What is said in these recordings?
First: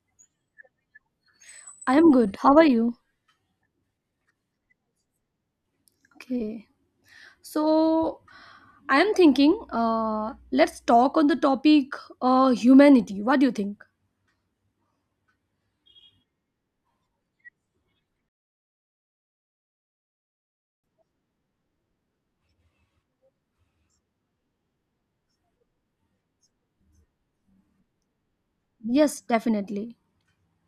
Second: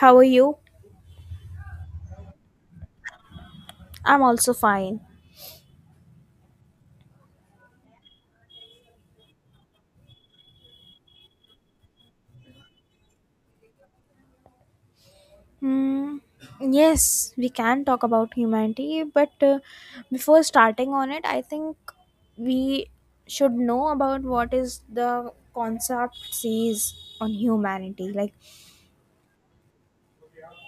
How are you? I am good. How are you? I'm also fine. Okay. So, I am thinking, let's talk on the topic humanity. What do you think? Hmm. Yes, we can talk about humanity, but before starting on it, I think we should know about what is the concept sees on humanity. Like, Yes, definitely.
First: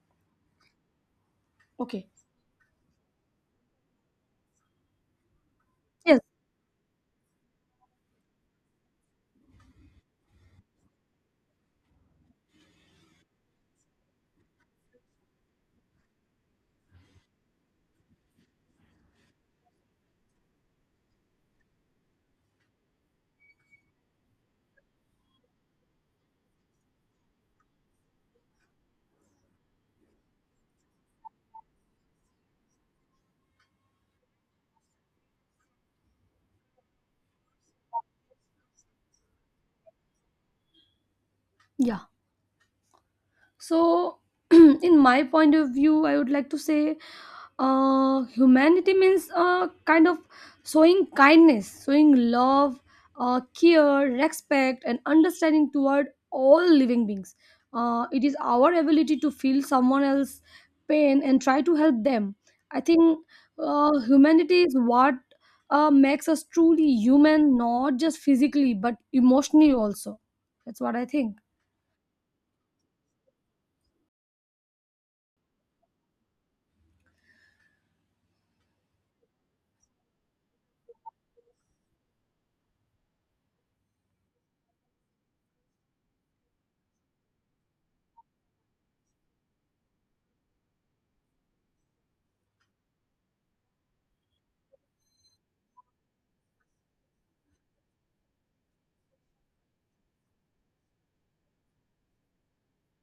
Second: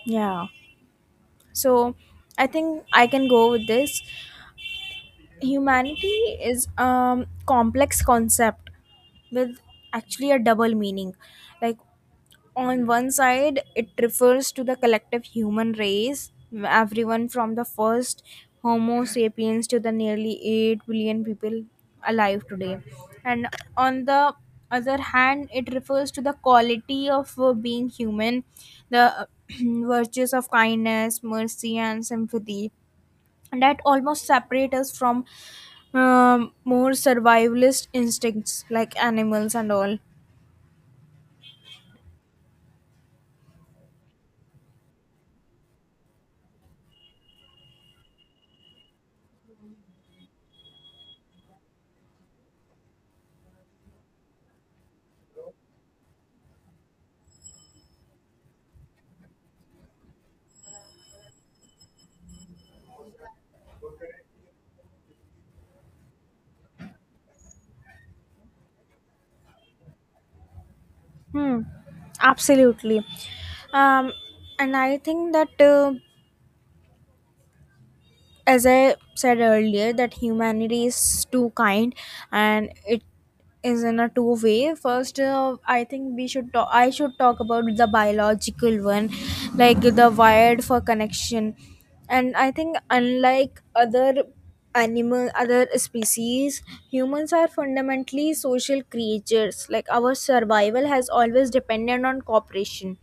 yeah. So, Okay. I think I can go with this. Humanity Yes. is a complex concept with actually a double meaning. Like, on one side it refers to the collective human race, everyone from the first homo sapiens to the nearly 8 billion people alive today. And on the other hand, it refers to the quality of being human, the virtues of kindness, mercy and sympathy that almost separate us from more survivalist instincts like animals and all. Yeah. So, in my point of view, I would like to say humanity means kind of showing kindness, showing love, care, respect, and understanding toward all living beings. It is our ability to feel someone else's pain and try to help them. I think humanity is what makes us truly human, not just physically, but emotionally also. That's what I think. Hmm, absolutely. Um, and I think that, as I said earlier, that humanity is too kind and it is in a two way. First, I think I should talk about the biological one, like the wired for connection. And I think, unlike other species, humans are fundamentally social creatures, like our survival has always depended on cooperation.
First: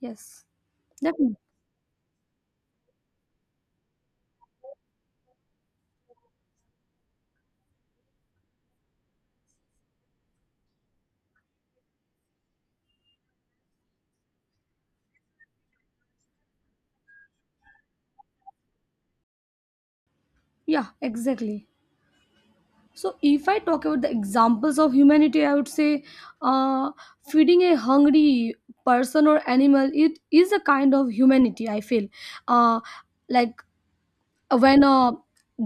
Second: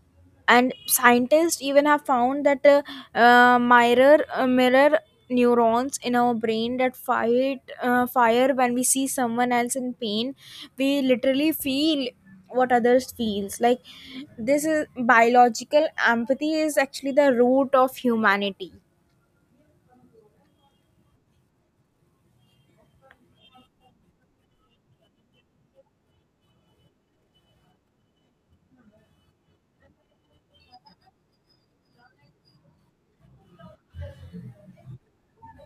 Yes. And Definitely. scientists even have found that mirror neurons in our brain that fight fire when we see someone else in pain. We literally feel what others feels like. This is biological empathy, is actually the root of humanity. Yeah, exactly. So, if I talk about the examples of humanity, I would say uh, feeding a hungry person or animal, it is a kind of humanity. I feel uh, like when a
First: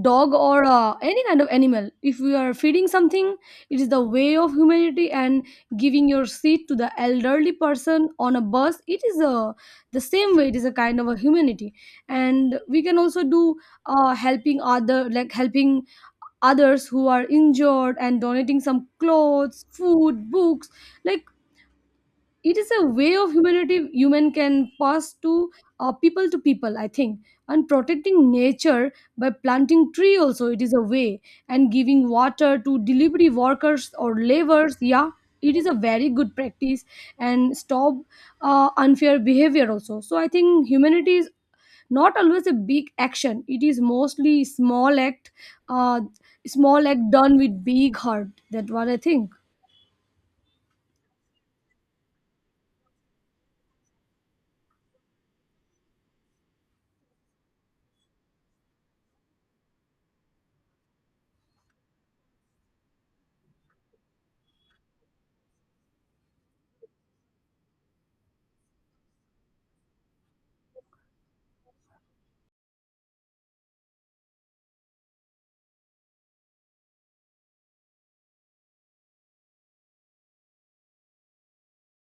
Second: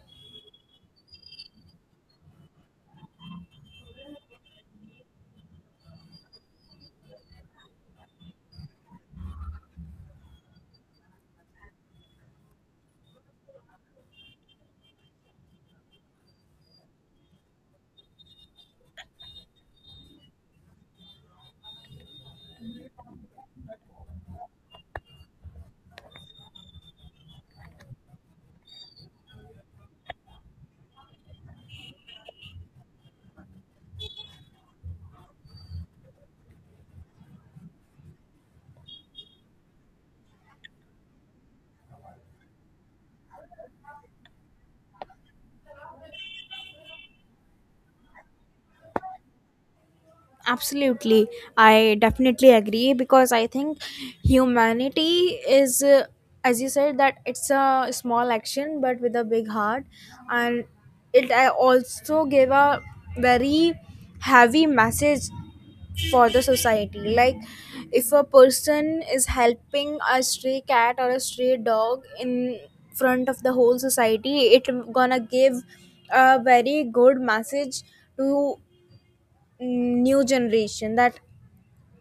dog or any kind of animal, if we are feeding something, it is the way of humanity. And giving your seat to the elderly person on a bus, it is a the same way. It is a kind of a humanity, and we can also do helping other, like helping others who are injured and donating some clothes, food, books, like, it is a way of humanity human can pass to people to people, I think. And protecting nature by planting tree also, it is a way. And giving water to delivery workers or laborers, yeah, it is a very good practice. And stop unfair behavior also. So I think humanity is not always a big action, it is mostly small act, uh, small act done with big heart. That what I think. Absolutely. I definitely agree because I think humanity is, as you said, that it's a small action but with a big heart. And it also gave a very heavy message for the society. Like, if a person is helping a stray cat or a stray dog in front of the whole society, it gonna give a very good message to new generation that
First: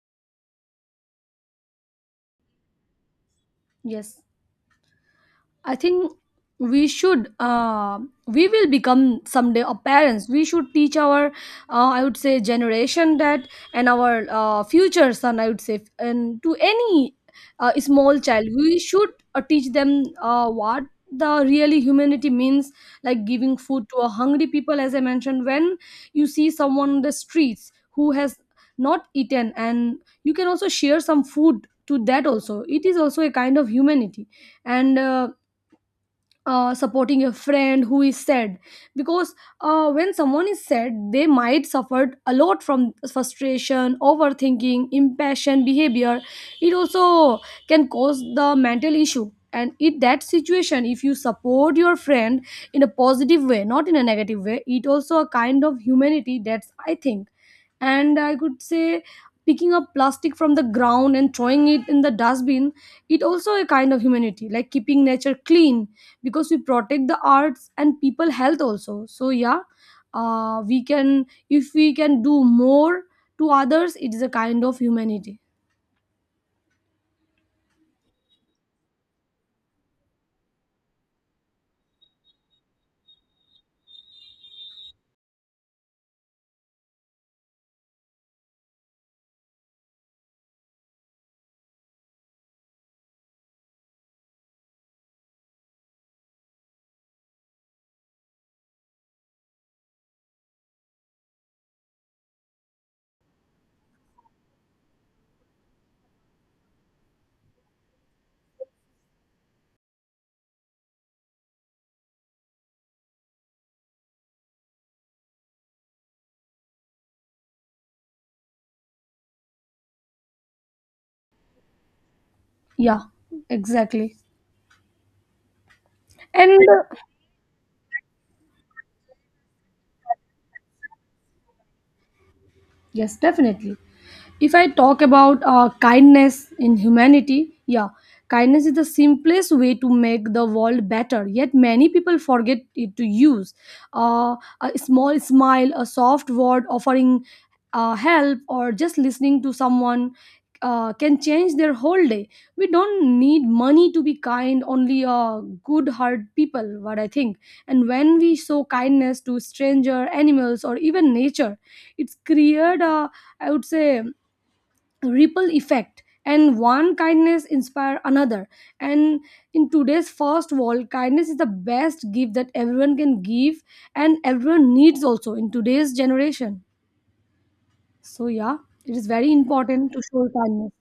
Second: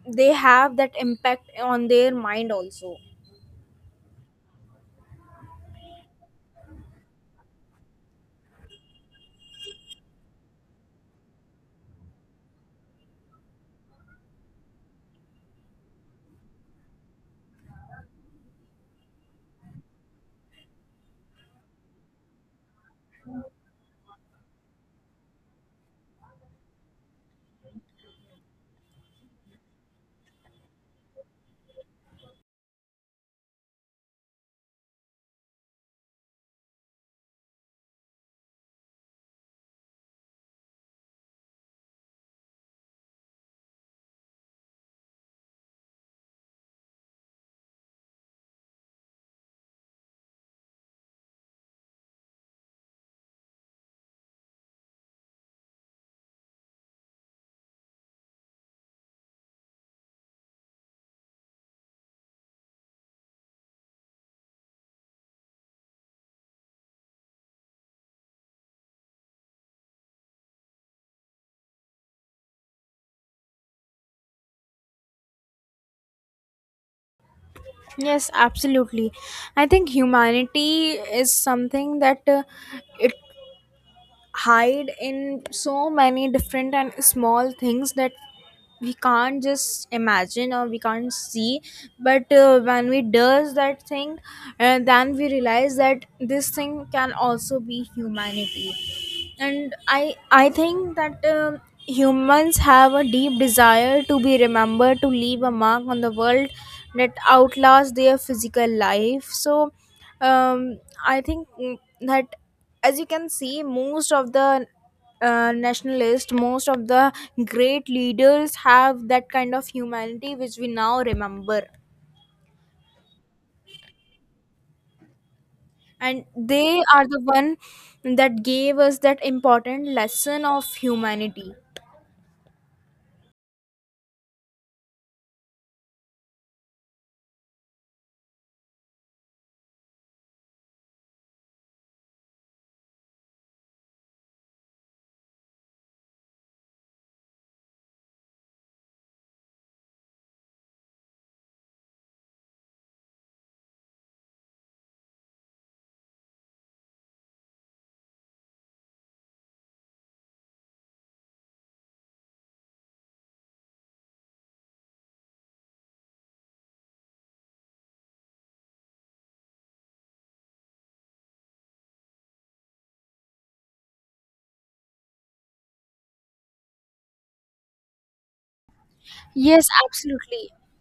they have that impact on their mind also. Yes, I think we should uh, we will become someday a parents, we should teach our I would say generation that, and our future son, I would say, and to any small child we should teach them what the really humanity means. Like giving food to a hungry people, as I mentioned, when you see someone on the streets who has not eaten and you can also share some food to that, also it is also a kind of humanity. And supporting a friend who is sad because when someone is sad they might suffer a lot from frustration, overthinking, impassioned behavior, it also can cause the mental issue. And in that situation if you support your friend in a positive way, not in a negative way, it also a kind of humanity. That's I think. And I could say picking up plastic from the ground and throwing it in the dustbin, it also a kind of humanity, like keeping nature clean because we protect the arts and people health also. So yeah, we can, if we can do more to others, it is a kind of humanity. Yes, absolutely. I think humanity is something that it hide in so many different and small things that we can't just imagine or we can't see. But when we does that thing and then we realize that this thing can also be humanity. And I think that humans have a deep desire to be remembered, to leave a mark on the world that outlasts their physical life. So um, I think that as you can see, most of the nationalists, most of the great leaders have that kind of humanity which we now remember. Yeah, exactly. And And they are the one that gave us that important lesson of humanity. yes, definitely. If I talk about kindness in humanity, yeah, kindness is the simplest way to make the world better, yet many people forget it to use. Uh, a small smile, a soft word, offering help, or just listening to someone can change their whole day. We don't need money to be kind, only good heart people, what I think. And when we show kindness to stranger, animals, or even nature, it's created a, I would say, ripple effect, and one kindness inspire another. And in today's fast world, kindness is the best gift that everyone can give, and everyone needs also in today's generation. So yeah, it is very Yes, important to show absolutely. kindness.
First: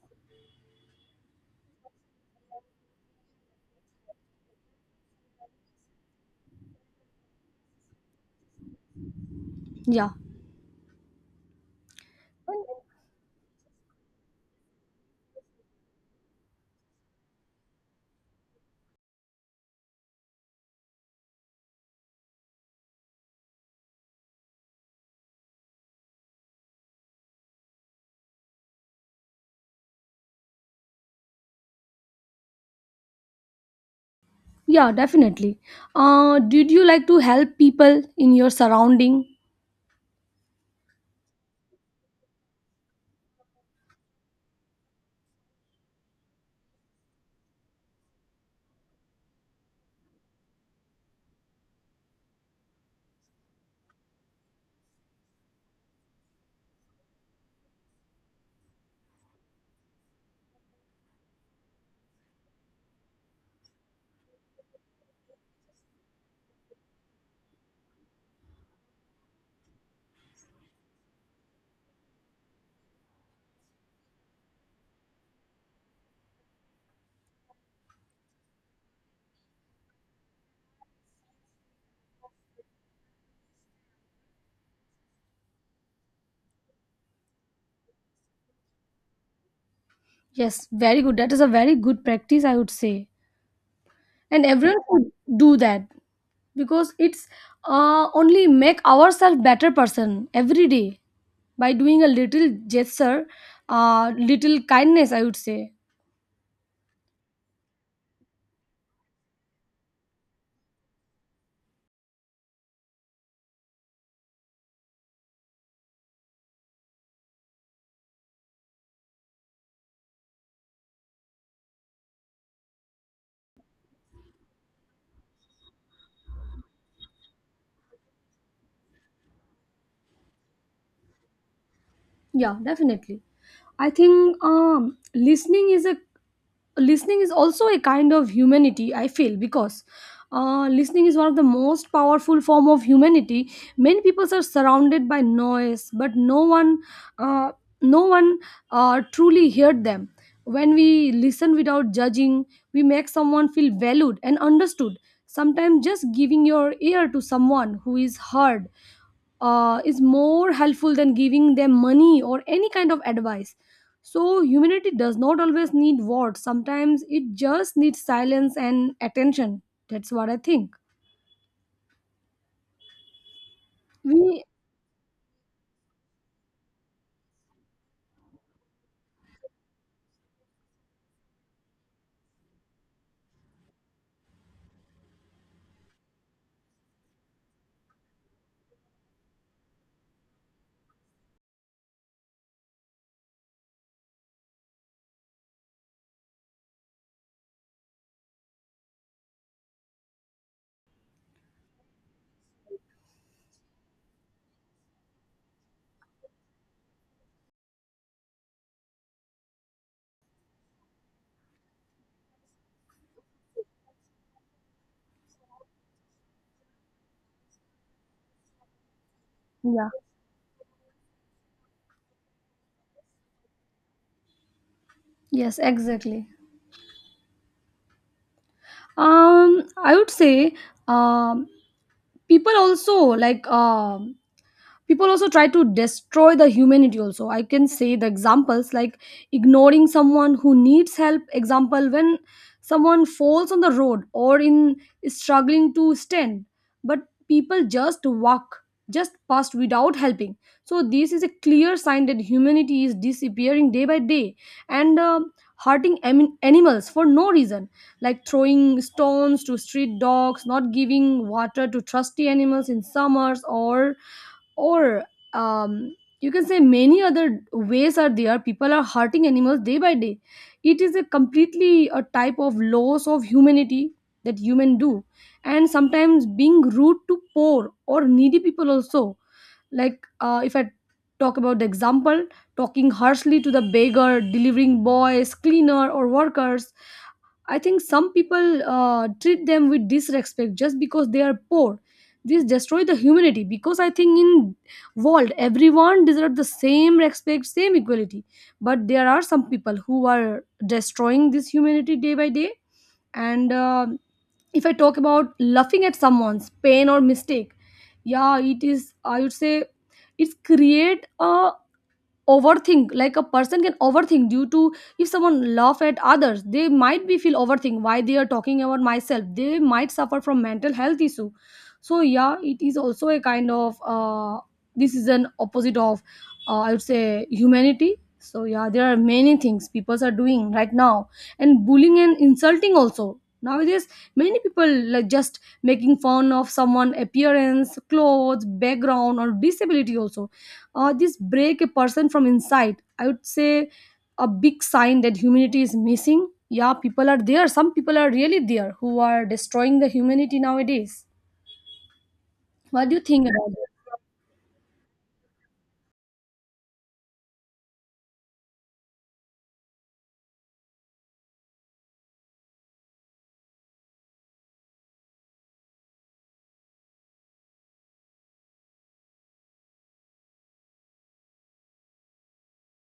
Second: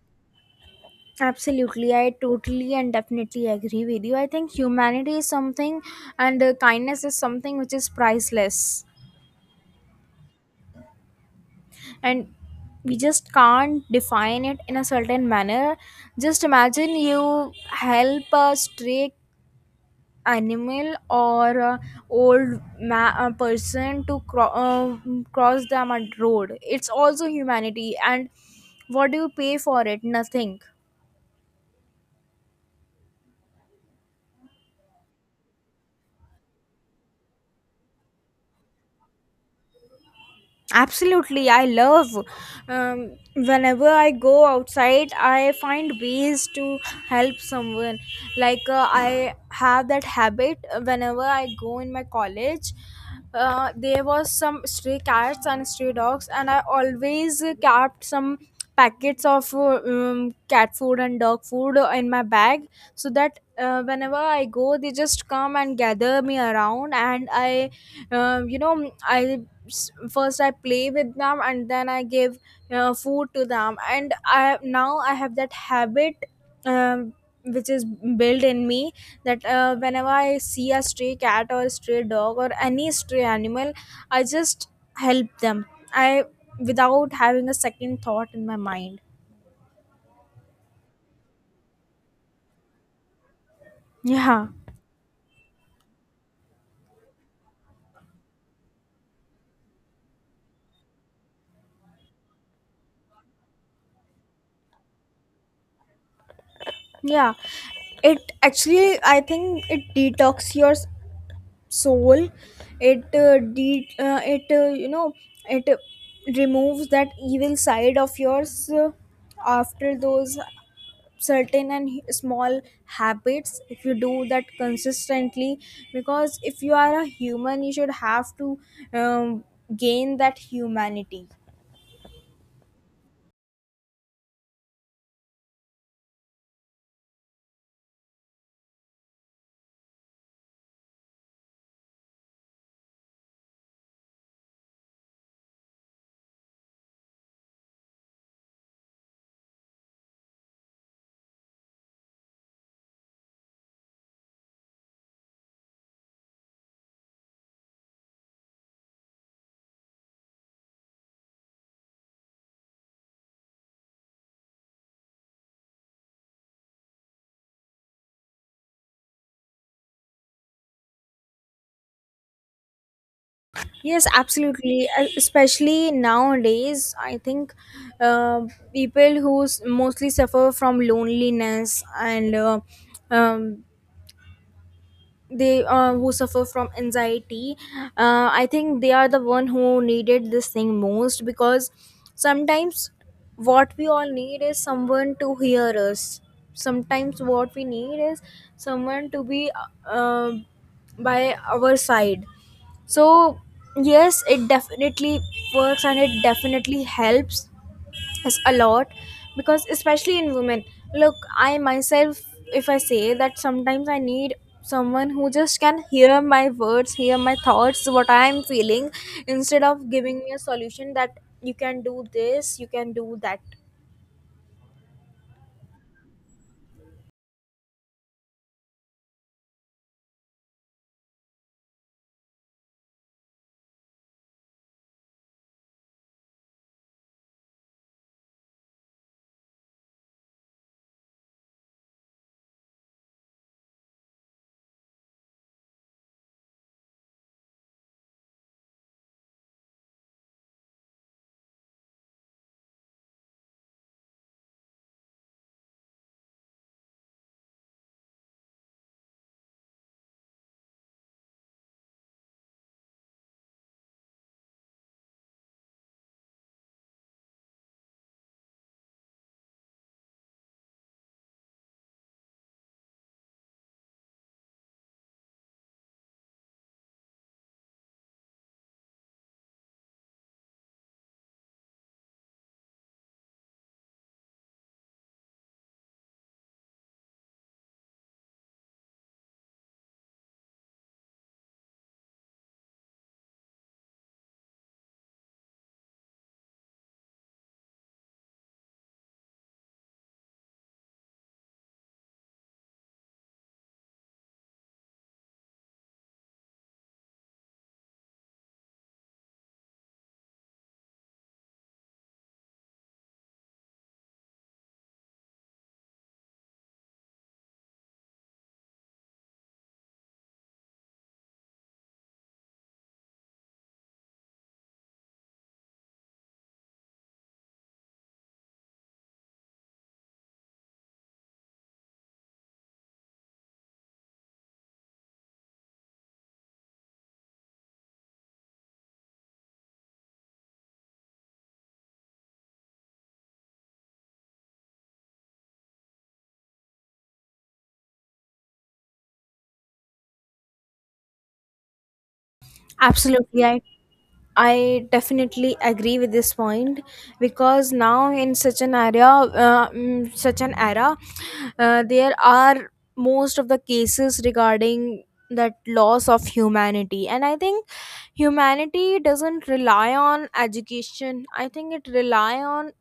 Absolutely, I totally and definitely agree with you. I think humanity is something, and kindness is something which is priceless. Yeah, And we just can't define it in a certain manner. Just imagine you help a stray animal or a person to cross the mud road. It's also humanity. And what do you pay for it? Nothing. yeah, definitely. Did you like to help people in your surrounding? Absolutely, I love. Whenever I go outside, I find ways to help someone. Like I have that habit. Whenever I go in my college, there was some stray cats and stray dogs, and I always kept some packets of cat food and dog food in my bag, so that whenever I go, they just come and gather me around, and I you know I s- first I play with them. And then I give food to them. And I now I have that habit, um, which is built in me, that whenever I see a stray cat or a stray dog or any stray animal, I just help them, I without having a second thought in my mind. Yes, very good, that is a very good practice, I would say. And Yeah, everyone could do that because it's only make ourselves better person every day, by doing a little gesture, little kindness, I would say. yeah, it actually, I think, it detox your soul. It it uh, removes that evil side of yours after those certain and small habits, if you do that consistently, because if you are a human you should have to um, gain that humanity. Yeah, definitely. I think listening is a listening is also a kind of humanity. I feel, because listening is one of the most powerful form of humanity. Many people are surrounded by noise, but uh, no one truly heard them. When we listen without judging, we make someone feel valued and understood. Sometimes just giving your ear to someone who is heard is more helpful than giving them money or any kind of advice. So, humanity does not always need words, sometimes it just needs silence and attention. That's what I think. Yes, We, absolutely. Especially nowadays, I think uh, people who mostly suffer from loneliness and um, they who suffer from anxiety, I think they are the one who needed this thing most, because sometimes what we all need is someone to hear us. Sometimes what we need is someone to be uh, by our side. So yes, it definitely works and it definitely helps. Yes, a lot, because especially in women, look, I myself, if I say that sometimes I need someone who just can hear my words, hear my thoughts, what I am feeling, instead yeah, of giving me a solution that you can do this, you can do that. yes, exactly. I would say, um, people also like, people also try to destroy the humanity also, I can say. The examples like ignoring someone who needs help, example when someone falls on the road or in struggling to stand, but people just walk, just past without helping. So this is a clear sign that humanity is disappearing day by day. And animals for no reason, like throwing stones to street dogs, not giving water to trusty animals in summers, or um, you can say many other ways are there, people are hurting animals day by day. It is a completely a type of loss of humanity that human do. And sometimes being rude to poor or needy people also, like if I talk about the example, talking harshly to the beggar, delivering boys, cleaner, or workers, I think some people treat them with disrespect just because they are poor. This destroy the humanity, because I think in world everyone deserves the same respect, same equality. But there are some people who are destroying this humanity day by day. And if I talk about laughing at someone's pain or mistake, yeah, it is, I would say, it's create a overthink, like a person can overthink, due to if someone laugh at others they might be feel overthink, why they are talking about myself, they might suffer from mental health issue. So yeah, it is also a kind of this is an opposite of I would say humanity. So yeah, there are many things people are doing right now, and bullying and insulting also nowadays, many people like just making fun of someone appearance, clothes, background, or disability also. This break a person from inside, I would say, a big sign that humanity is missing. Yeah, people are there, some people are really there who are destroying the humanity nowadays. What do you think Absolutely, about it? I definitely agree with this point, because now in such an area, such an era, there are most of the cases regarding that loss of humanity. And I think humanity doesn't rely on education. I think it rely on,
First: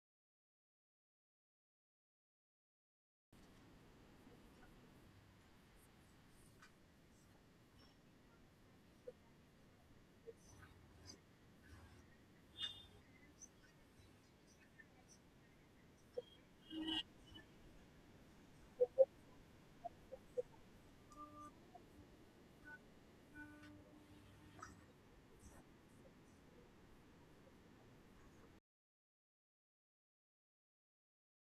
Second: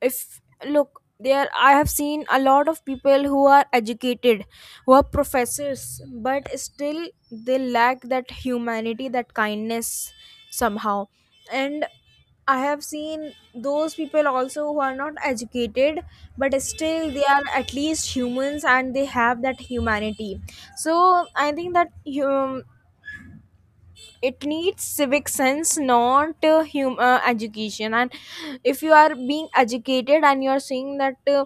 if look there, I have seen a lot of people who are educated, who are professors, but still they lack that humanity, that kindness, somehow. And I have seen those people also who are not educated, but still they are at least humans and they have that humanity. So I think that hum it needs civic sense, not education. And if you are being educated and you are saying that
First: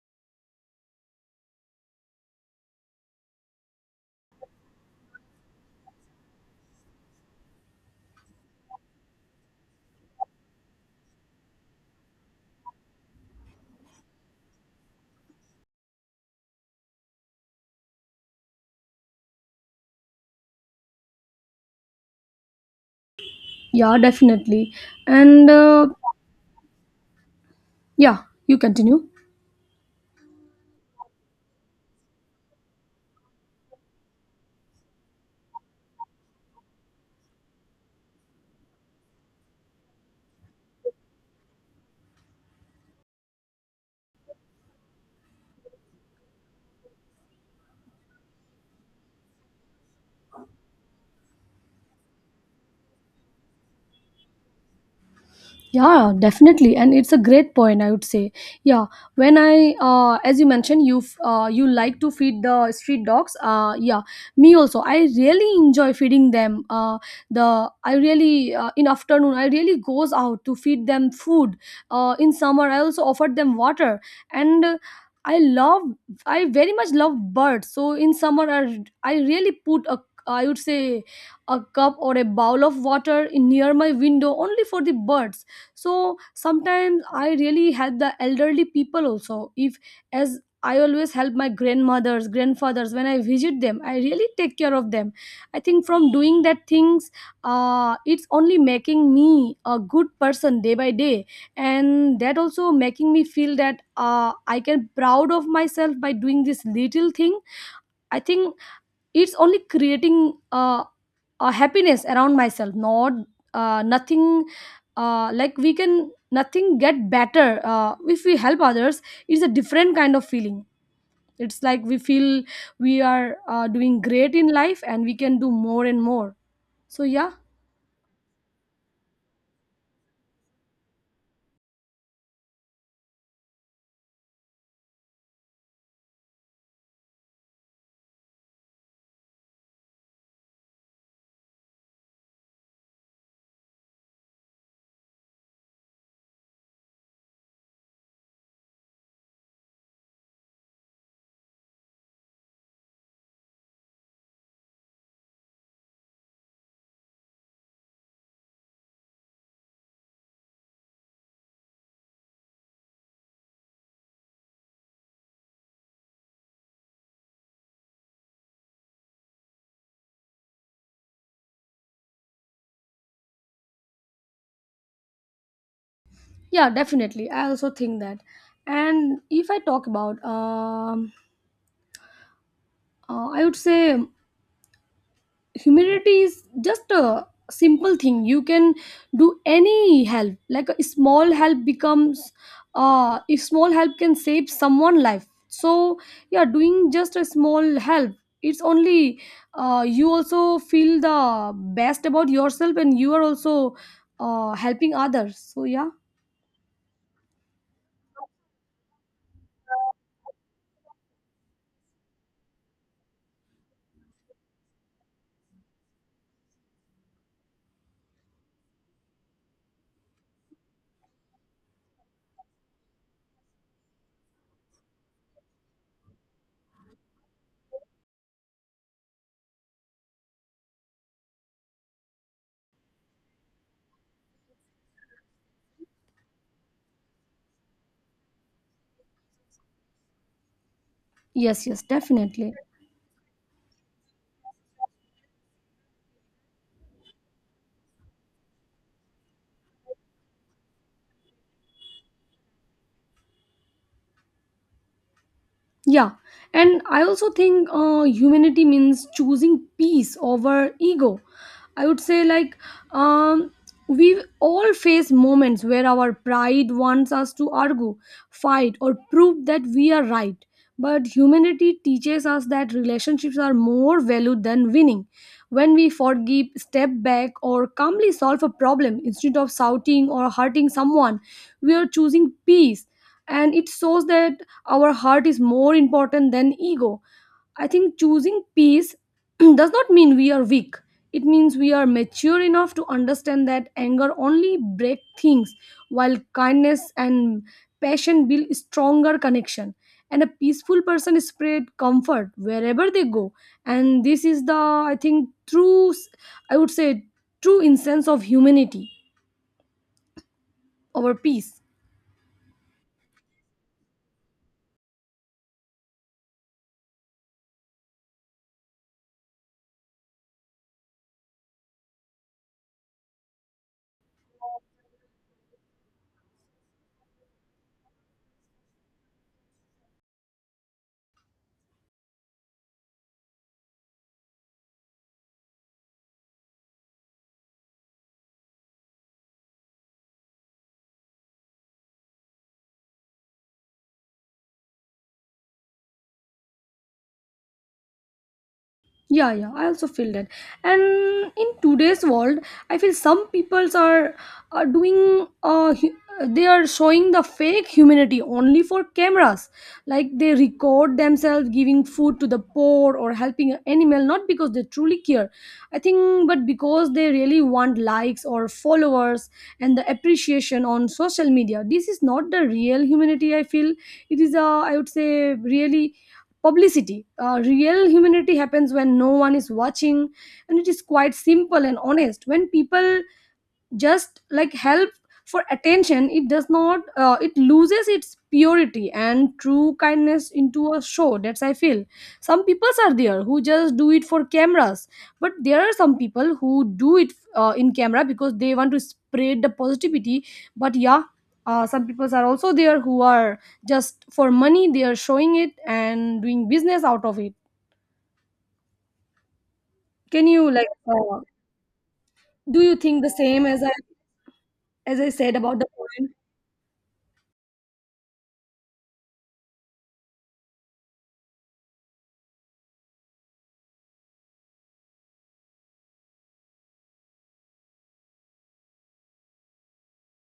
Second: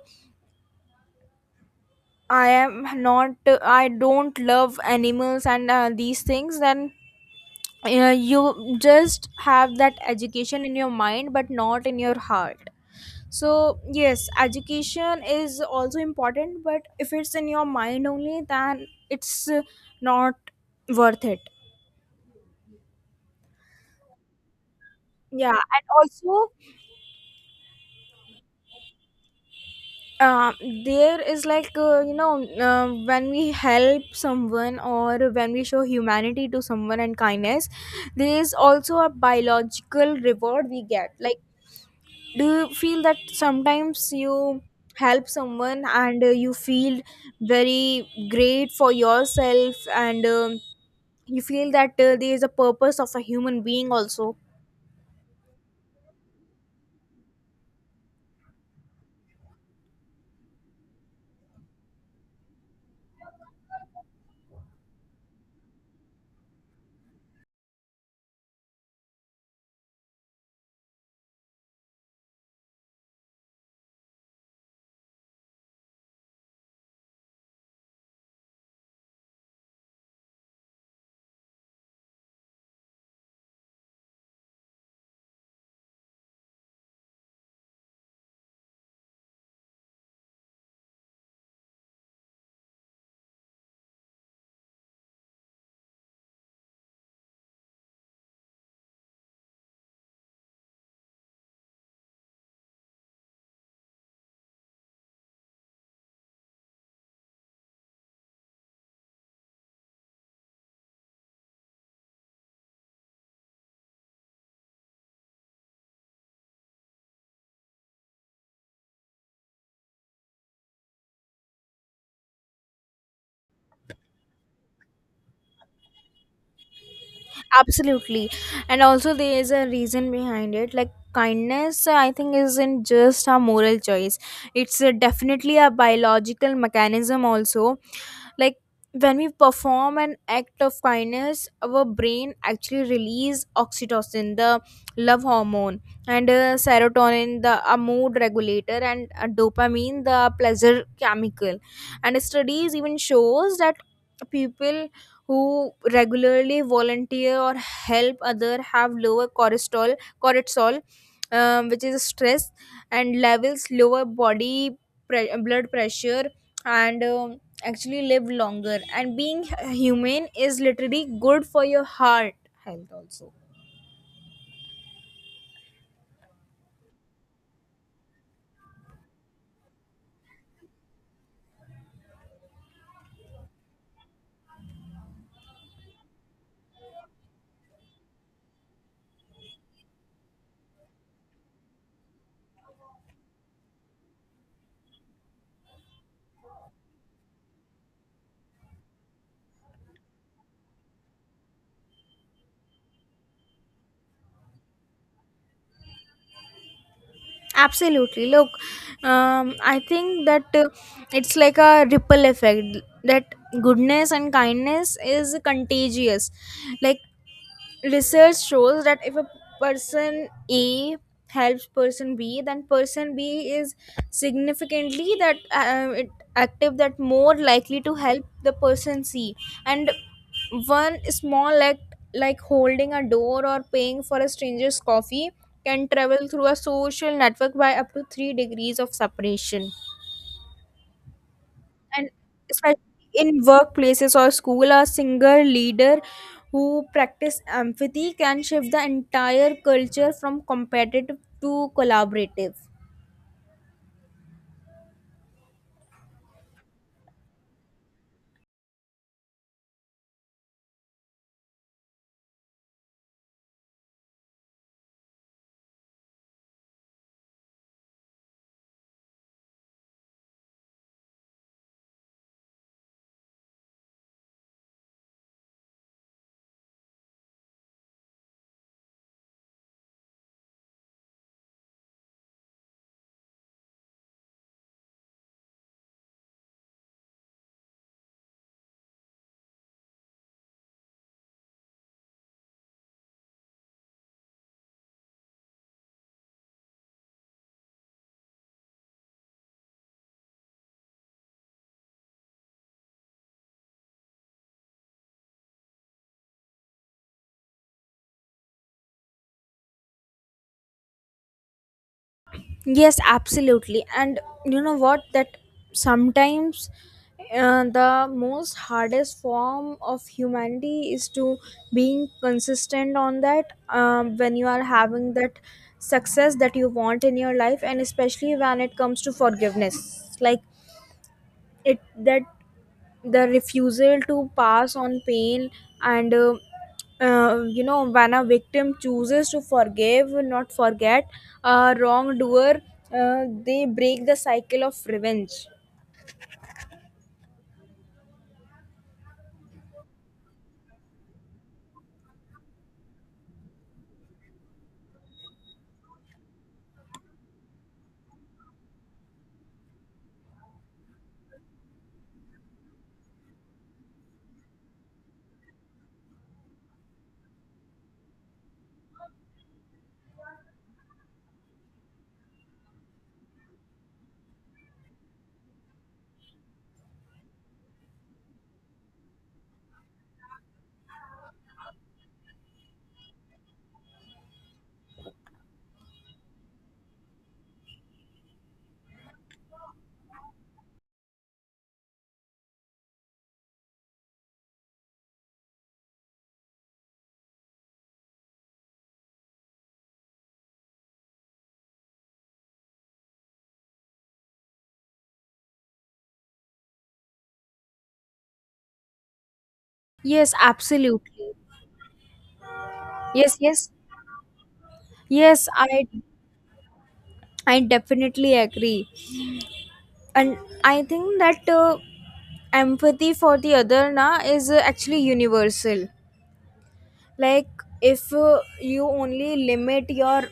I am not I don't love animals and these things, then you just have that education in your mind but not in your heart. So yes, education is also important, but if it's in your mind only, then it's not worth it. Yeah, definitely. And Yeah, and also yeah, you continue. uh, there is like, when we help someone or when we show humanity to someone and kindness, there is also a biological reward we get. Like, do you feel that sometimes you help someone and you feel very great for yourself, and you feel that there is a purpose of a human being also? Yeah, definitely, and it's a great point, I would say. Yeah. When I, as you mentioned, you like to feed the street dogs. Yeah, me also. I really enjoy feeding them. The I really in afternoon I really goes out to feed them food. In summer I also offered them water, and I love, I very much love birds. So in summer I really put a, I would say, a cup or a bowl of water in near my window only for the birds. So sometimes I really help the elderly people also, if, as I always help my grandmothers, grandfathers when I visit them, I really take care of them. I think from doing that things, it's only making me a good person day by day, and that also making me feel that I can proud of myself by doing this little thing. I think it's only creating a happiness around myself, not nothing like we can nothing get better if we help others. It's a different kind of feeling. It's like we feel we are doing great in life and we can do more and more. So yeah. Absolutely. And also there is a reason behind it. Like, kindness, I think, isn't just a moral choice. It's definitely a biological mechanism also. Like, when we perform an act of kindness, our brain actually release oxytocin, the love hormone, and serotonin, the a mood regulator, and dopamine, the pleasure chemical. And studies even shows that people who regularly volunteer or help other have lower cortisol, cortisol which is stress, and levels lower body blood pressure, and actually live longer. And being humane is literally good for your heart health also. Yeah, definitely, I also think that. And if I talk about I would say humidity is just a simple thing, you can do any help, like a small help becomes, if small help can save someone life. So yeah, doing just a small help, it's only, you also feel the best about yourself, and you are also helping others. So yeah, Absolutely, look, I think that it's like a ripple effect, that goodness and kindness is contagious. Like, research shows that if a person a helps person b, then person b is significantly that it active that more likely to help the person c. And one small act, like holding a door or paying for a stranger's coffee, can travel through a social network by up to 3 degrees of separation. yes, yes, And definitely. especially in workplaces or school, a single leader who practice empathy can shift the entire culture from competitive to collaborative. Yeah, and I also think humanity means choosing peace over ego. I would say, like, um, we all face moments where our pride wants us to argue, fight, or prove that we are right. But humanity teaches us that relationships are more valued than winning. When we forgive, step back, or calmly solve a problem instead of shouting or hurting someone, we are choosing peace, and it shows that our heart is more important than ego. I think choosing peace does not mean we are weak. It means we are mature enough to understand that anger only break things, while kindness and passion build stronger connection. And a peaceful person spread comfort wherever they go. And this is the, I think, true, I would say, true essence of humanity, our peace. Yes, absolutely. And you know what? That sometimes, the most hardest form of humanity is to being consistent on that, when you are having that success that you want in your life, and especially when it comes to forgiveness. Like it that the refusal to pass on pain. And when a victim chooses to forgive, not forget, a wrongdoer, they break the cycle of revenge. Yeah, yeah, I also feel that. And in today's world, I feel some peoples are doing they are showing the fake humanity only for cameras. Like they record themselves giving food to the poor or helping an animal not because they truly care. I think but because they really want likes or followers and the appreciation on social media. This is not the real humanity I feel. It is a, I would say, really publicity. Real humanity happens when no one is watching, and it is quite simple and honest. When people just like help for attention, it does not it loses its purity and true kindness into a show. That's, I feel, some peoples are there who just do it for cameras, but there are some people who do it, in camera, because they want to spread the positivity. But yeah, some peoples are also there who are just for money, they are showing it and doing business out of it. Can Yes, you like, absolutely. do you think the Yes, same as I, yes, as I said yes, about the i point? i definitely agree. And I think that empathy for the other na is actually universal. Like, if you only limit your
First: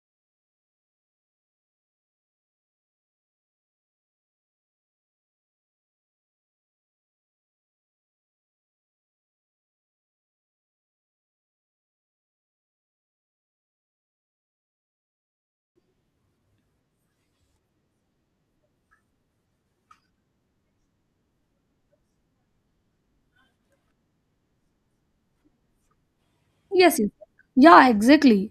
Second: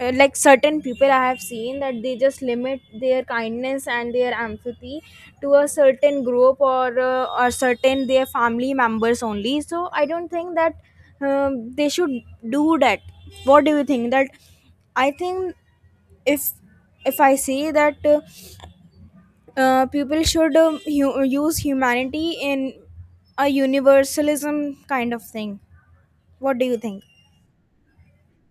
like certain people, I have seen that they just limit their kindness and their empathy to a certain group, or or certain their family members only. So I don't think that they should do that. What do you think? That, I think, if if I say that people should use humanity in a universalism kind of thing. What do you Yes, think? yes. Yeah, exactly.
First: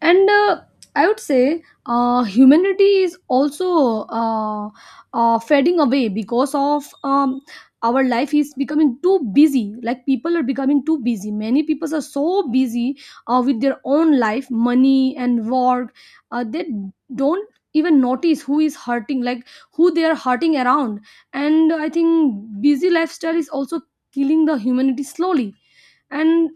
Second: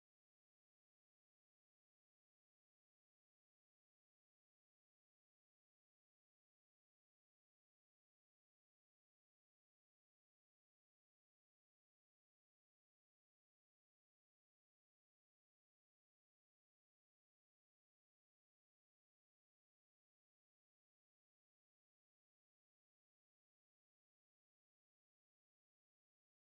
And I would say, humanity is also fading away because of, our life is becoming too busy. Like people are becoming too busy. Many people are so busy with their own life, money, and work. They don't even notice who is hurting, like who they are hurting around. And I think busy lifestyle is also killing the humanity slowly. And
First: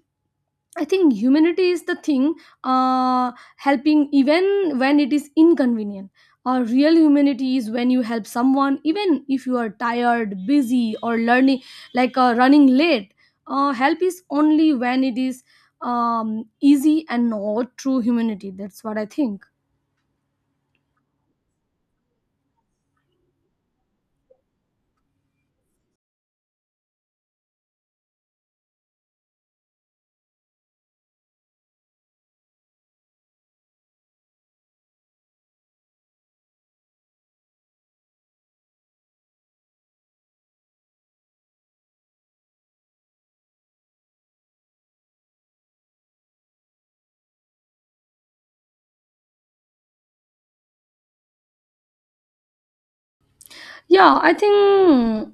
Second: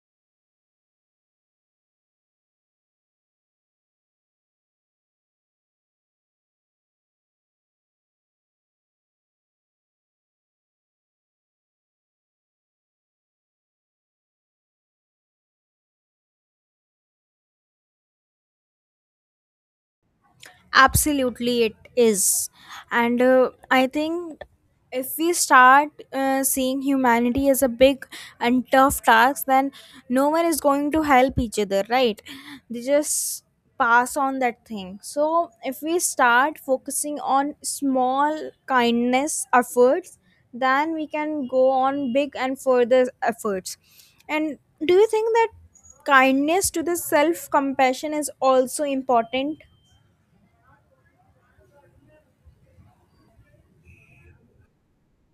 I think humanity is the thing, helping even when it is inconvenient. Or real humanity is when you help someone, even if you are tired, busy, or learning, like running late. Help is only when it is easy and not true humanity. That's what I think. Absolutely, it is. And I think if we start seeing humanity as a big and tough task, then no one is going to help each other, right? They just pass on that thing. So if we start focusing on small kindness efforts, then we can go on big and further efforts. And do you think that kindness to the self compassion is also important? Yeah, I think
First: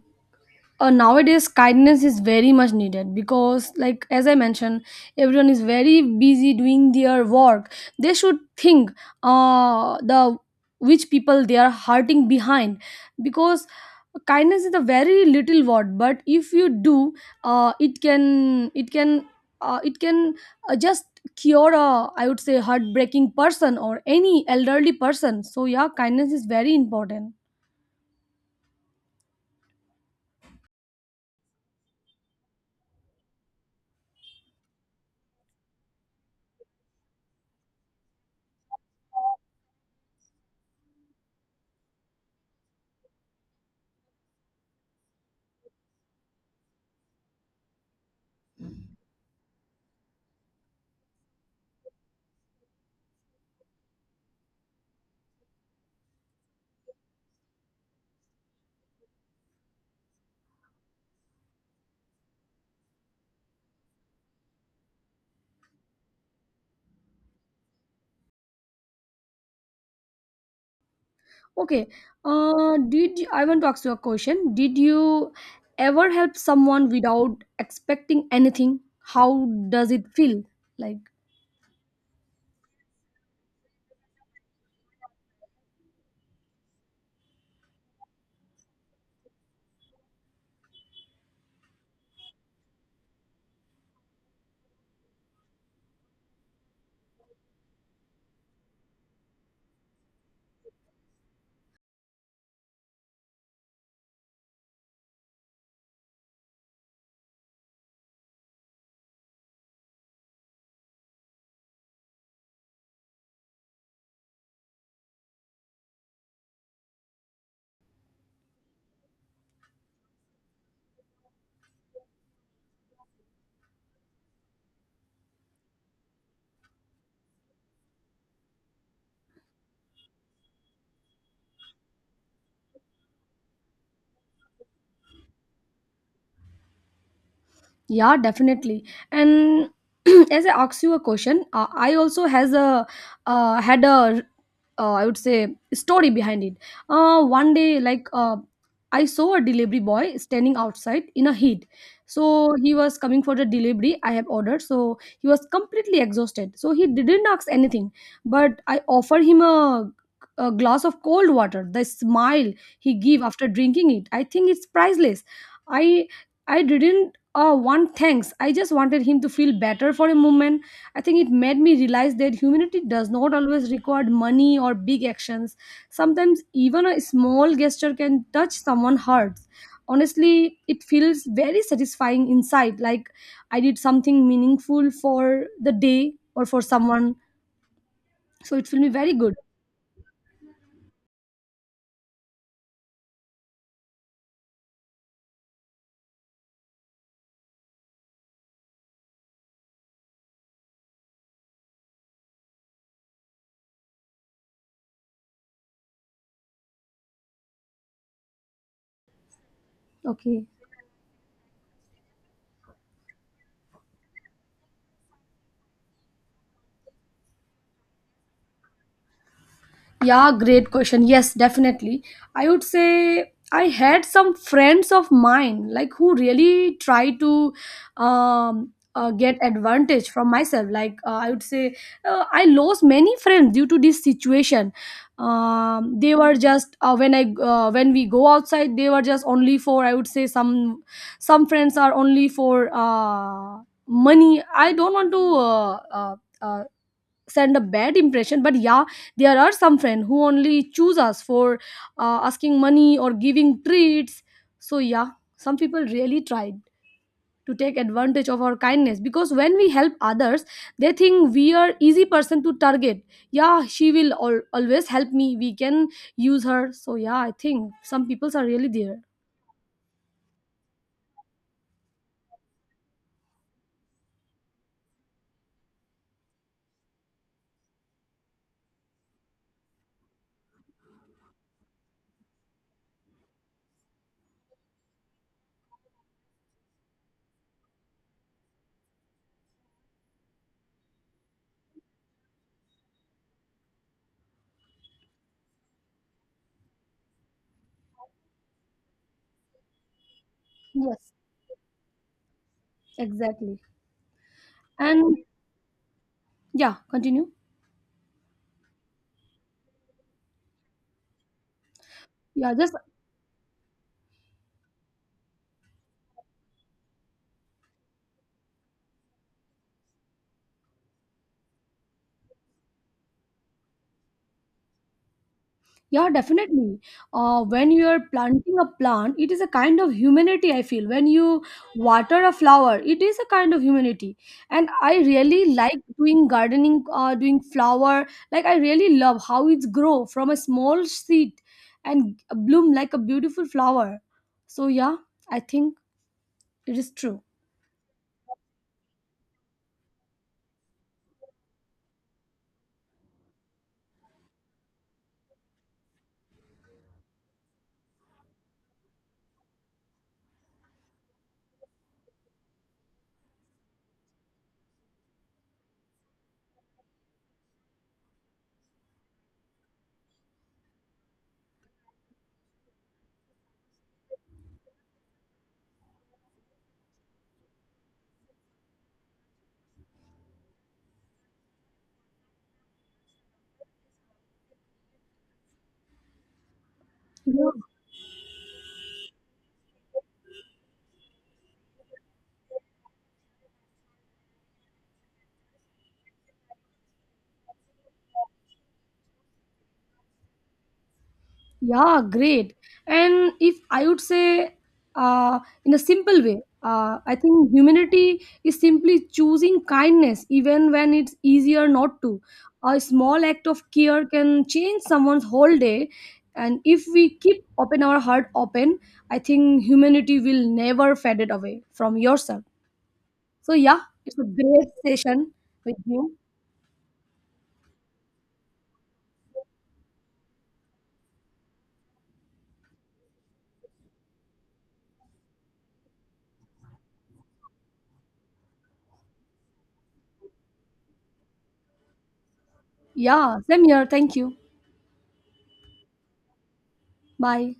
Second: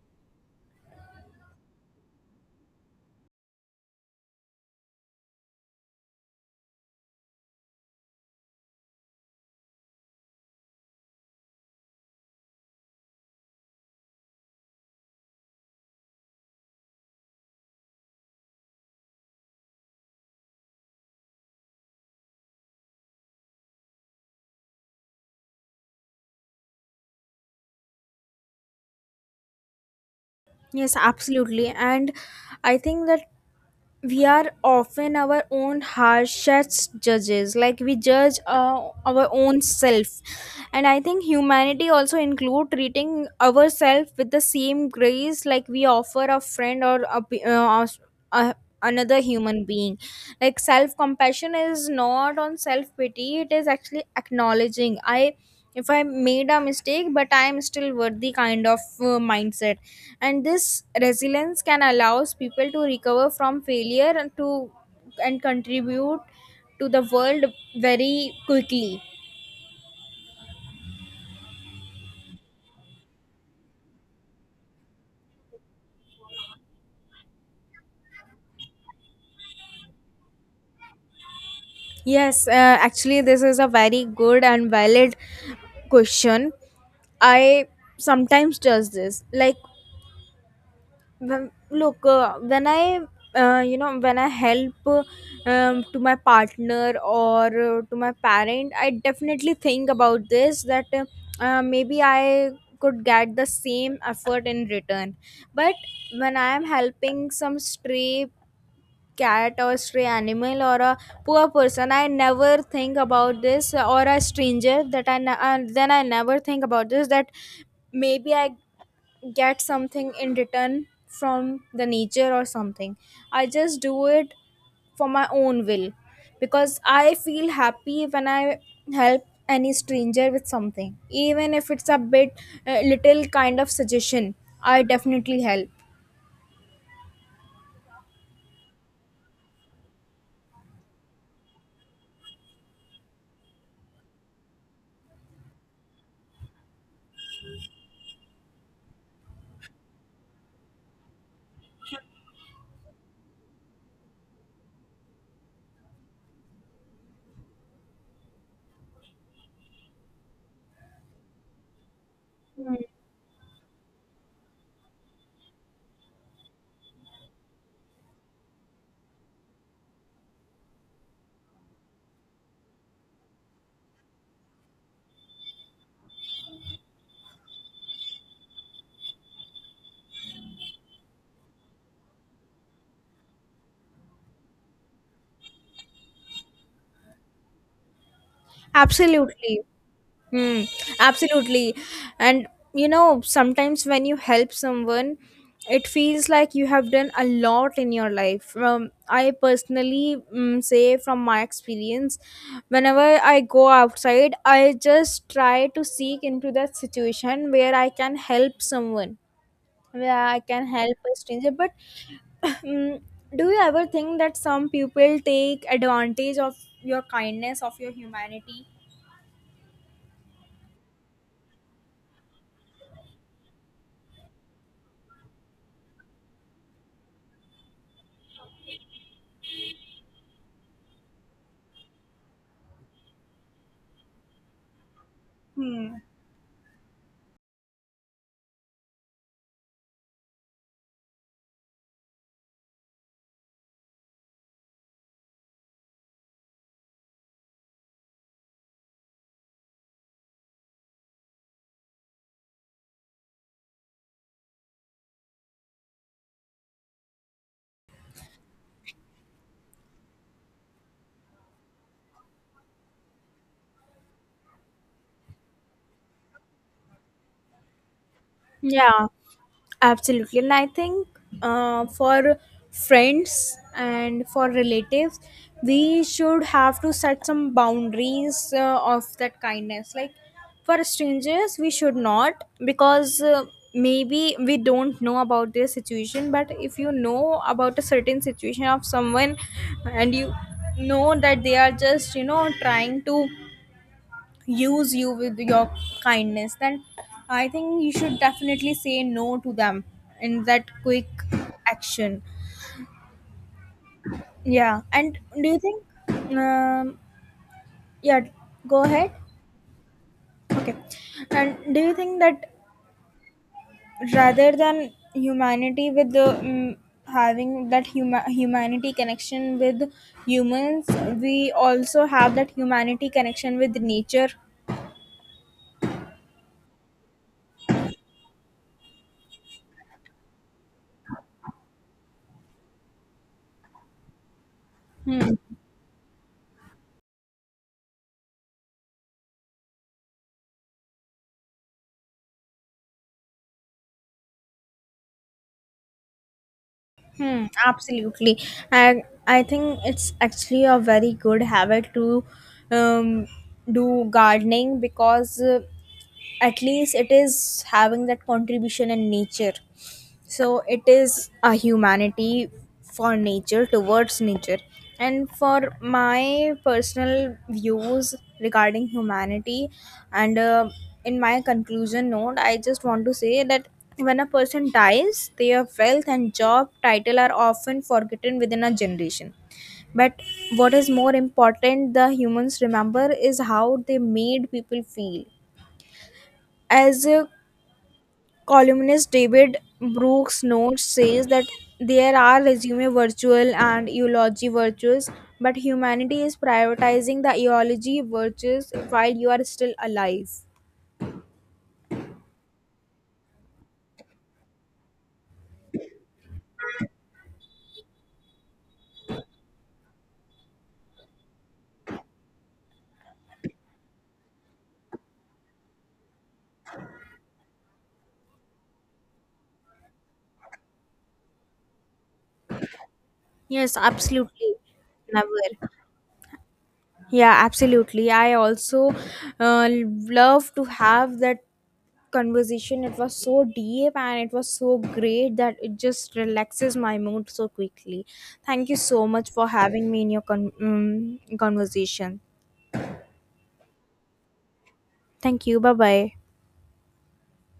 nowadays kindness is very much needed because, like as I mentioned, everyone is very busy doing their work. They should think the which people they are hurting behind, because kindness is a very little word, but if you do, it can it can it can just cure a, I would say, heartbreaking person or any elderly person. So yeah, kindness is very important. Yes, absolutely. And I think that we are often our own harshest judges. Like, we judge our own self. And I think humanity also include treating ourselves with the same grace, like we offer a friend or a, pe- us- a, another human being. Like, self compassion is not on self pity, it is actually acknowledging. I if I made a mistake but I am still worthy, kind of mindset, and this resilience can allows people to recover from failure and contribute to the world very quickly. Okay. I want to ask you a question. Did you ever help someone without expecting anything? How does it feel like? Yes, actually this is a very good and valid question. I sometimes does this. Like, well, look, when I help to my partner or to my parent, I definitely think about this, that maybe I could get the same effort in return. But when I am helping some stray cat or stray animal or a poor person, I never think about this, or a stranger, then I never think about this, that maybe I get something in return from the nature or something. I just do it for my own will, because I feel happy when I help any stranger with something, even if it's a bit little kind of suggestion, I definitely help. Yeah, definitely. And as I ask you a question, I also has a had a, I would say, story behind it. One day, like I saw a delivery boy standing outside in a heat. So he was coming for the delivery I have ordered. So he was completely exhausted. So he didn't ask anything, but I offer him a glass of cold water. The smile he gave after drinking it, I think it's priceless. I I didn't Oh, one thanks. I just wanted him to feel better for a moment. I think it made me realize that humanity does not always require money or big actions. Sometimes even a small gesture can touch someone's heart. Honestly, it feels very satisfying inside, like I did something meaningful for the day or for someone. So it will be very good. Absolutely. Hmm. Absolutely. And you know, sometimes when you help someone, it feels like you have done a lot in your life. I personally, say from my experience, whenever I go outside, I just try to seek into that situation where I can help someone, where I Okay. can help a stranger. But Mm, do you ever think that some people take advantage of your kindness, of your humanity? Yeah, great question. Yes, definitely. I would say I had some friends of mine like who really try to get advantage from myself. Like I would say, I lost many friends due to this situation. Hmm. They were just when we go outside, they were just only for, I would say, some friends are only for, money. I don't want to. Uh, Send a bad impression, but yeah, there are some friends who only choose us for asking money or giving treats. So yeah, some people really tried to take advantage of our kindness, because when we help others, they think we are easy person to target. Yeah, she will always help me, we can use her. So yeah, I think some people are really there. Yeah. Absolutely. And I think, for friends and for relatives, we should have to set some boundaries of that kindness. Like, for strangers, we should not, because maybe we don't know about their situation. But if you know about a certain situation of someone, and you know that they are just, trying to use you with your kindness, then I think you should definitely say no to them in that quick Yes, action. exactly. Yeah. And And do you think, yeah, um continue. yeah, go ahead. Okay. And do you think that, Yeah, just. rather than humanity with the having that humanity connection with humans, we also have that humanity connection with nature? Yeah, definitely. When you are planting a plant, it is a kind of humanity, I feel. When you water a flower, it is a kind of humanity. And I really like doing gardening, doing flower. Like, I really love how it's grow from a small seed and bloom like a beautiful flower. So, yeah, I think it is true. Hmm, absolutely. I think it's actually a very good habit to um, do gardening, because at least it is having that contribution in nature. So it is a humanity for nature, towards nature. And for my personal views regarding humanity, and in my conclusion note, I just want to say that when a person dies, their wealth and job title are often forgotten within a generation. But what is more important, the humans remember is how they made people feel. As a Yeah. Columnist David Brooks Notes says that there are resume virtues and eulogy virtues, but humanity is prioritizing the eulogy virtues while you are still alive. Yeah, great. And if I would say, in a simple way, I think humanity is simply choosing kindness even when it's easier not to. A small act of care can change someone's whole day. And if we keep open our heart open, I think humanity will never fade it away from yourself. So Yes, yeah, it's a absolutely. great Never. session with you. Yeah, absolutely. I also love to have that conversation. It was so deep and it was so great that it just relaxes my mood so quickly. Thank you so much for having me in your conversation. Yeah, same here. Thank you. Thank you. Bye bye. Bye.